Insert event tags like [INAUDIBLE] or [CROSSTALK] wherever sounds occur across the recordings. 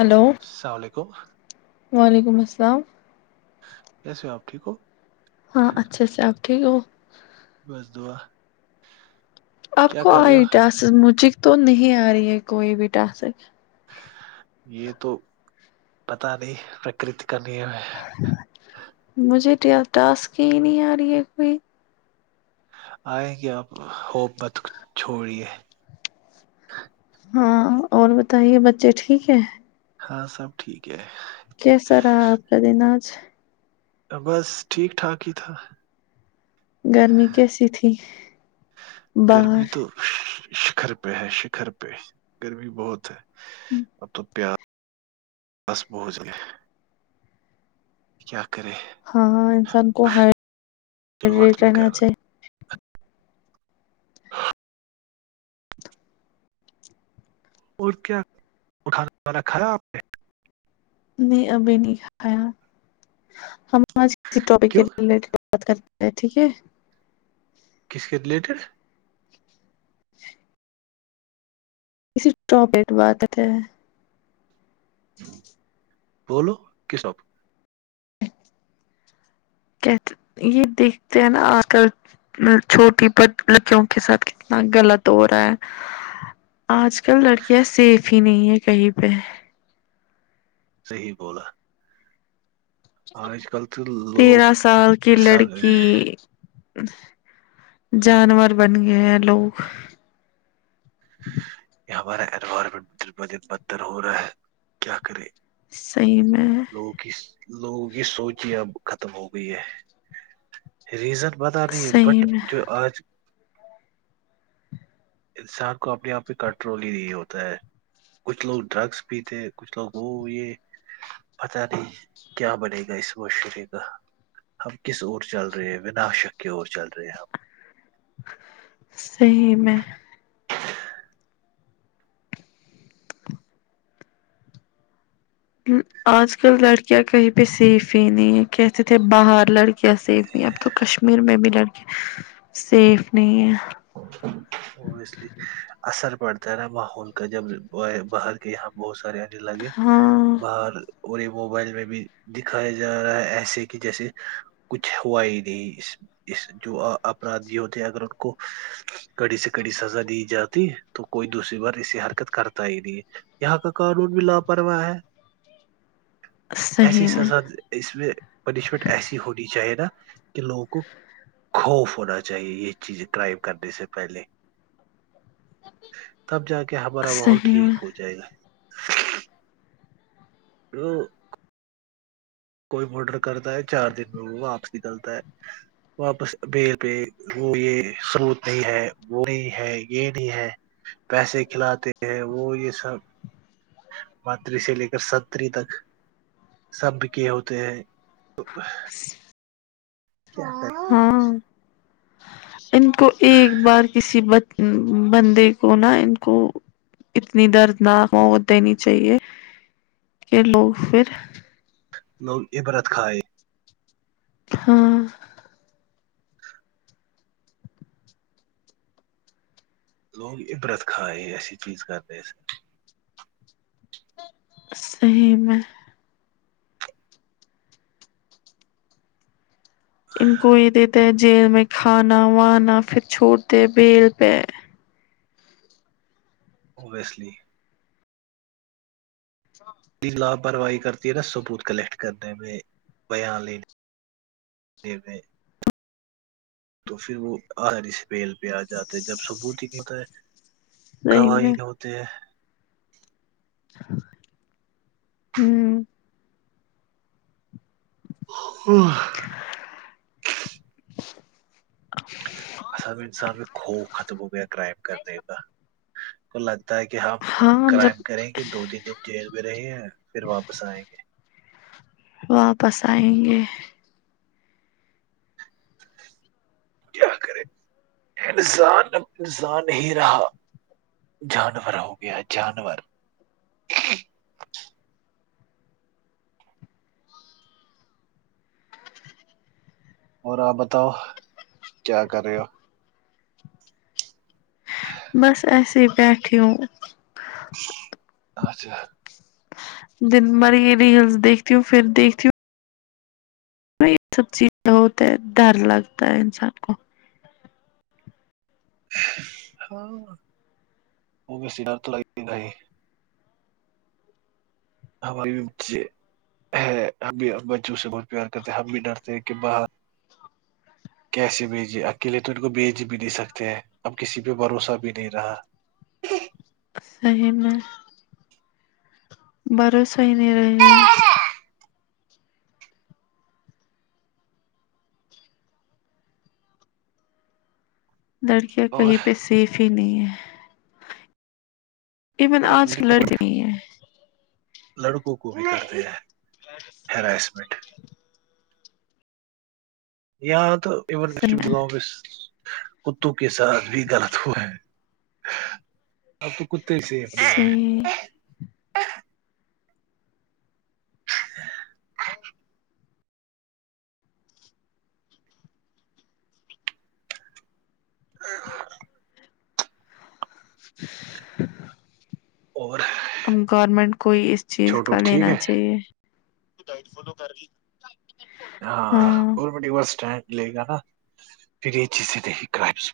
Hello سالےکوم وعلیکم السلام کیسے ہو آپ ٹھیک ہو ہاں اچھے سے آپ ٹھیک ہو بس دعا آپ کیا کو کر رہے ہو آئی ٹاس مجھے تو نہیں آ رہی ہے کوئی بھی ٹاسک یہ تو پتا نہیں پرکرت کا نیم ہے مجھے ٹاسک ہی نہیں آ رہی ہے کوئی آئیں گے آپ ہوپ مت چھوڑیے ہاں اور بتائیے بچے ٹھیک ہے ہاں سب ٹھیک ہے کیسا رہا آپ کا دن آج بس ٹھیک ٹھاک ہی تھا گرمی کیسی تھی گرمی باہر تو شکہر پہ ہے شکہر پہ گرمی بہت ہے اب تو پیاس بس بوجھ ہے کیا کرے ہاں ہاں انسان کو چلو ہاڈریٹ وقت میں رہنا کر رہا۔ چاہیے [UNINTELLIGIBLE] اور کیا اٹھانے والا کھایا ہے آپ نے نہیں ابھی نہیں کھایا ہم آج کسی ٹاپک کے کیوں ریلیٹڈ بات کرتے ہیں ٹھیک ہے کس کے ریلیٹڈ اس ٹاپک بات کرتےہے بولو کیس ٹاپ کہ یہ دیکھتے ہیں نا آکر چھوٹی بچیوں کے ساتھ کتنا غلط ہو رہا ہے آج کل لڑکیاں سیف ہی نہیں ہے کہیں پہ صحیح بولا آج کل تو تیرہ لوگ سال کی انسان لڑکی جانور بن گئے ہیں لوگ یہ ہمارا انوائرمنٹ دن بہ دن بدتر ہو رہا ہے کیا کرے صحیح میں ہے لوگوں کی لوگوں کی سوچ ہی اب ختم ہو گئی ہے ریزن پتہ نہیں ہے بٹ صحیح میں جو آج انسان کو اپنے آپ میں کنٹرول ہی نہیں ہوتا ہے کچھ لوگ ڈرگس پیتے کچھ لوگ وہ یہ پتا نہیں کیا بنے گا اس معاشرے کا ہم کس اور چل رہے وناشک کی اور چل رہے ہم صحیح میں آج کل لڑکیاں کہیں پہ سیف ہی نہیں ہے کہتے تھے باہر لڑکے کیا سیف نہیں اب ہم تو کشمیر میں بھی لڑکیاں سیف نہیں ہیں وہ اس لیے اثر پڑتا ہے نا ماحول کا جب باہر کہ یہاں بہت سارے انٹل لگے ہاں باہر وہی موبائل میں بھی دکھایا جا رہا ہے ایسے کہ جیسے کچھ ہوا ہی نہیں اس جو اپرادھی ہوتے اگر ان کو کڑی سے کڑی سزا دی جاتی تو کوئی دوسری بار ایسی حرکت کرتا ہی نہیں ہے یہاں کا قانون بھی لاپرواہ ہے ایسی صحیح میں سزا اس میں پنشمنٹ ایسی ہونی چاہیے نا کہ لوگوں کو خوف ہونا چاہیے یہ چیزیں ڈرائیو کرنے سے پہلے تب جا کے ہمارا ماحول صحیح میں ٹھیک ہو جائے گا وہ کوئی مادر کرتا ہے چار دن میں وہ واپس نکلتا ہے واپس ابیر پہ وہ یہ خروط نہیں ہے وہ نہیں ہے یہ نہیں ہے پیسے کھلاتے ہیں وہ یہ سب منتری سے لے کر ستری تک سب بکے ہوتے ہیں [UNINTELLIGIBLE] کیا ہاں ان کو ایک بار کسی بندے کو نا ان کو اتنی دردناک موت دینی چاہیے کہ لوگ پھر لوگ عبرت کھائے ہاں لوگ عبرت کھائے ہیں ایسی چیز کرنے سے صحیح میں ان کو یہ دیتے ہے جیل میں کھانا وانا پھر چھوڑتے بیل پہ وہ اس لیے لاپرواہی کرتی ہے نا ثبوت کلیکٹ کرنے میں بیان لینے دینے تو پھر وہ آس بیل پہ آ جاتے ہے جب ثبوت ہی کہتا ہے صحیح میں گواہین ہوتے ہیں ہوں و اصل میں انسان میں قوف ختم ہو گیا کرائم کرنے کا کو لگتا ہے کہ ہم ہاں جب کرائم کریں گے دو تین دن جیل میں رہی ہیں پھر واپس آئیں گے واپس آئیں گے کیا کرے انسان انسان نہیں رہا جانور ہو گیا ہے جانور اور آپ بتاؤ کیا کر رہے ہو بس ایسے ہی بیٹی ہوں اچھا دن بر یہ ریلس دیکتی ہوں پھر دیکھتی ہوں میں یہ سب چیزیں ہوتے ہیں ڈر لگتا ہے انسان کو ہاں وہ سدھا تو لگے گا ہی ہاں معلوم کیے ہے ہم بھی بچوں سے بہت پیار کرتے ہم بھی ڈرتے کہ با کیسے بھیجے اکیلے تو ان کو بھیج بھی نہیں سکتے ہیں اب کسی پہ بھروسہ بھی نہیں رہا صحیح میں بھروسہ ہی نہیں رہے گا لڑکیاں اور کہیں پہ سیف ہی نہیں ہیں ایون ارے آج کی لڑکیاں لڑکی نہیں ہے لڑکوں کو بھی کرتے ہیں ہرائسمنٹ یہاں تو اون صحیح میں [UNINTELLIGIBLE] کتوں کے ساتھ بھی غلط ہورہا ہے یہاں تو کتے سیف نہیں ہے صحیح اور گورنمنٹ کو ہی اس چیز چھوٹو کا ٹھیک لینا ہے چاہیے ہاں گورنمنٹ ہی بس اسٹینڈ لے گا نا پھر یہ چیزیں نہیں کرائمز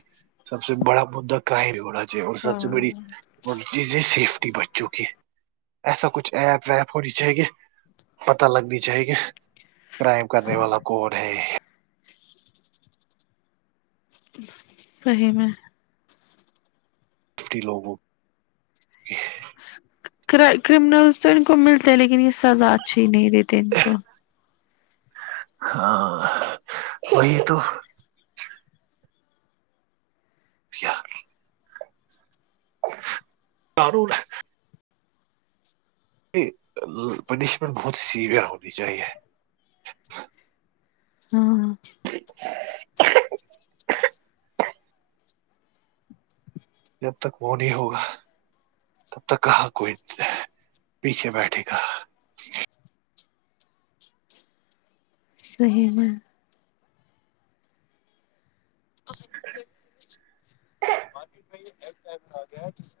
[UNINTELLIGIBLE] سب سے بڑا مدہ کرائم ہو نا چاہیے اور سب سے ہاں بڑی اور جزے سیفٹی بچوں کی ایسا کچھ ایپ ویپ ہونی چاہیے پتا لگنی چاہیے کے کرائم کرنے والا کون ہے صحیح میں فری لوگوں کی کرمنلس تو ان کو ملتے ہیں لیکن یہ سزا اچھی ہی نہیں دیتے ان کو ہاں وہی تو قانون پنشمنٹ بہت سیوئر ہونی چاہیے ھمم [INAUDIBLE] جب تک وہ نہیں ہوگا تب تک کہاں کوئی پیچھے بیٹھے گا صحیح میں مارکیٹ میں یہ [UNINTELLIGIBLE] آ گیا ہے جس سے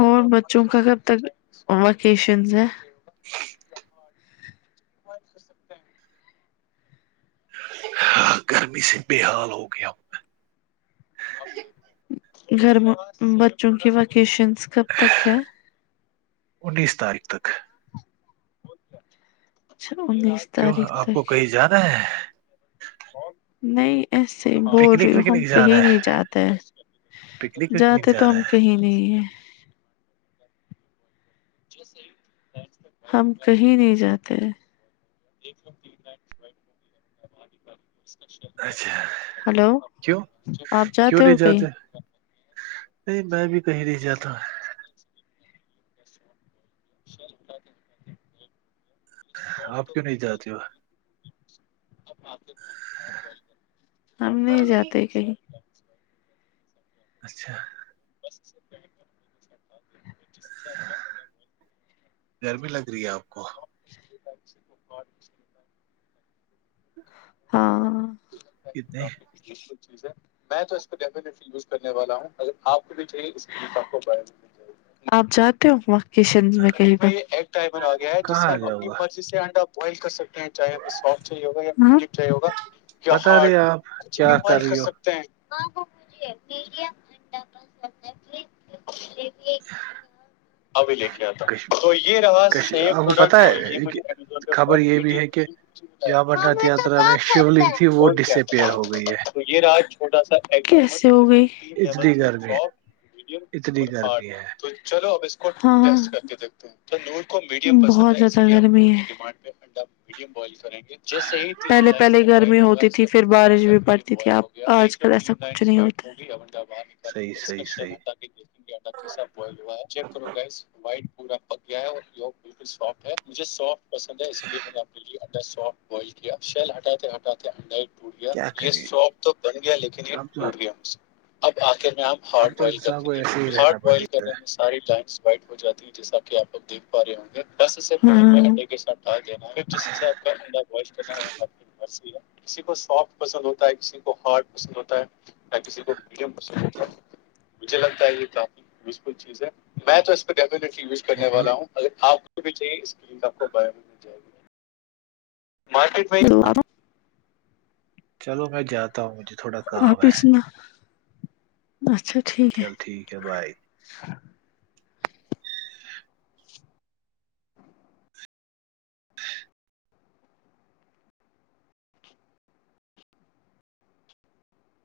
اور بچوں کا کب تک ویکیشن ہے گرمی سے بےحال ہو گیا گھر میں بچوں کی ویکیشنس کب تک ہے انیس تاریخ تک اچھا کیوں تاریخ آپ کو تک کہیں جانا ہے نہیں ایسے ہی بول پکنک رہی ہو ہم وکنک جانا کہیں ہے نہیں جاتے ہیں پکنک وکنک جاتے تو جانا ہم کہیں نہیں ہیں ہم کہیں نہیں جاتے ہے ایک سو تین لاک اچھا ہلو کیوں آپ کیوں نے ہو کہیں جاتے نہیں میں بھی کہیں نہیں جاتا [INAUDIBLE] آپ کیوں نہیں جاتی ہو ہم نہیں جاتے کہیں اچھا [UNINTELLIGIBLE] گرمی لگ رہی ہے آپ کو ہاں کتنے [INAUDIBLE] میں تو اس کو ڈیفٹلی یزنے والا ہوں اگر آپ کو بھی چاہیے اسیے اپ جاتے ہو وکیشنس کہی پر کہاں آ جاؤ گا بوائل کر سکتے ہیں چاہے ہمیں ساف چاہیے چاہی ہوگا کیا پتا نہیں ہارڈ آپ کچھ کیا بھی پائی کر رہی ہو سکتے ہیں [UNINTELLIGIBLE] اویلے کیا تھا تو یہ رہا سیم آپ کو پروڈکٹ پتا اور یہ ہے مجھے امیزون پہ خبر ون یہ ای بھی ہے کہ جو امرناتھ یاترا میں شیولنگ تھی وہ ڈسپیئر ہو گئی ہے [UNINTELLIGIBLE] یہ راج چھوٹا سا کیسے ہو گئی اتنی لیولس ہیں گرمی ہے سافٹ میڈیم اور اتنی ہارڈ گرمی ہے تو چلو اب اس کو ہاں بہت زیادہ گرمی ہے میڈیم بوائل کریں گے پہلے پہلے گرمی ہوتی تھی پھر بارش بھی پڑتی تھی اب آج کل ایسا کچھ نہیں ہوتا بھی انڈا باہر نکالیں صحیح گے اور اس کا صحیح شل صحیح آٹا کے دیکھ گے آٹا کیسا بوائل ہوا ہے گس وائٹ پورا پگیا ہے اور یگ بالکل سافٹ ہے مجھے سافٹ پسند ہے اس لیے میں نے اپنی انڈر سافٹ شیل ہٹاتے ہٹاتے انڈر ٹوٹ گیا کیا یہ کرے شاپ تو بن گیا لیکن یہ اب تو ٹوٹ گیا مجھ سے اب آخر میں آپ اب ہارڈ تو بوائل کر انسان کے کو ایسے دیکھ ہی ہارڈ رہنا بوائل پڑے کرنے میں ساری ٹائنس وائٹ ہو جاتی [UNINTELLIGIBLE] کسی کو سافٹ پسند ہوتا ہے کسی کو ہارڈ پسند ہوتا ہے کسی کو مجھے لگتا ہے یہ کافیکل چیز ہے میں تو اس کو ڈیفٹلی یوز کرنے والا اور ہوں اگر آپ کو بھی چاہے اس کا مارکیٹ میں چلو میں جاتا ہوں مجھے تھوڑا کام آپ ہے سنا اچھا ٹھیک ہے چل ٹھیک ہے بائے